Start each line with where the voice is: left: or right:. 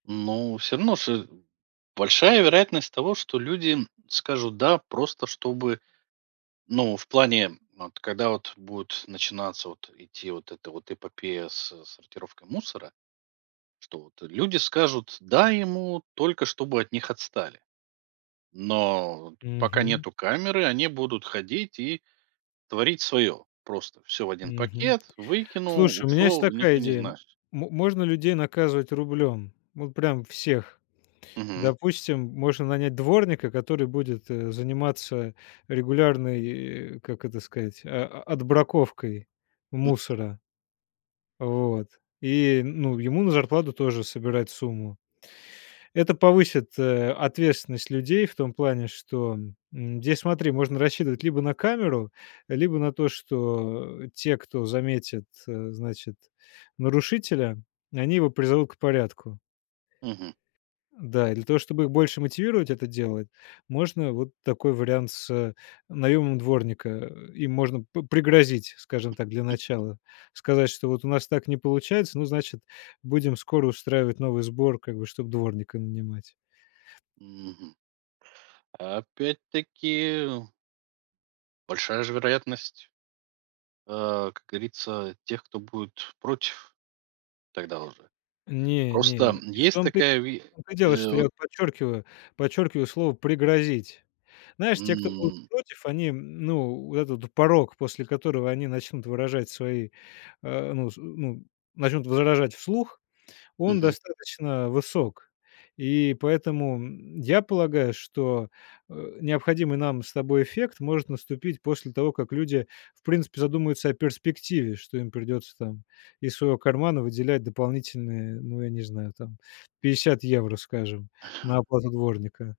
right: Ну, всё равно, с большая вероятность того, что люди скажут "да" просто чтобы Ну, в плане, вот когда вот будет начинаться вот идти вот эта вот эпопея с сортировкой мусора. Что вот, э, люди скажут "да" ему, только чтобы от них отстали. Но вот пока
left: Мгм.
right: нету камеры, они будут ходить и творить свое: просто всё в 1
left: Мгм.
right: пакет, выкинул,
left: Слушай, у меня есть
right: ушёл, и никто
left: такая
right: не
left: идея. М
right: знаешь.
left: можно людей наказывать рублём, вот прям всех.
right: Мгм.
left: Допустим, можно нанять дворника, который будет, э, заниматься регулярной, э, как это сказать, о отбраковкой мусора. Вот. И, ну, ему на зарплату тоже собирать сумму. Это повысит, э, ответственность людей в том плане, что, м, здесь, смотри, можно рассчитывать либо на камеру, либо на то, что те, кто заметит, э, значит, нарушителя, они его призовут к порядку.
right: Мгм.
left: Да, и для того, чтобы их больше мотивировать это делать, можно вот такой вариант с наёмом дворника. Э, им можно п пригрозить, скажем так, для начала. Сказать, что вот у нас так не получается, ну, значит, будем скоро устраивать новый сбор, как бы, чтоб дворника нанимать.
right: Мгм. Опять-таки большая же вероятность а, как говорится, тех кто будет против тогда уже.
left: Не,
right: Просто,
left: не,
right: м,
left: и в
right: есть
left: том-то,
right: такая ве
left: в том-то и дело,
right: э,
left: что
right: вот
left: я подчеркиваю, подчеркиваю слово "пригрозить". Знаешь, те, кто будут
right: М.
left: против, они, ну, вот этот порог, после которого они начнут выражать свои, э, ну, с ну, начнут возражать вслух, он
right: Мгм.
left: достаточно высок. И поэтому, м, я полагаю, что, э, необходимый нам с тобой эффект может наступить после того, как люди, в принципе, задумаются о перспективе. Что им придётся там из своего кармана выделять дополнительные, ну, я не знаю, там 50 евро, скажем, на оплату дворника.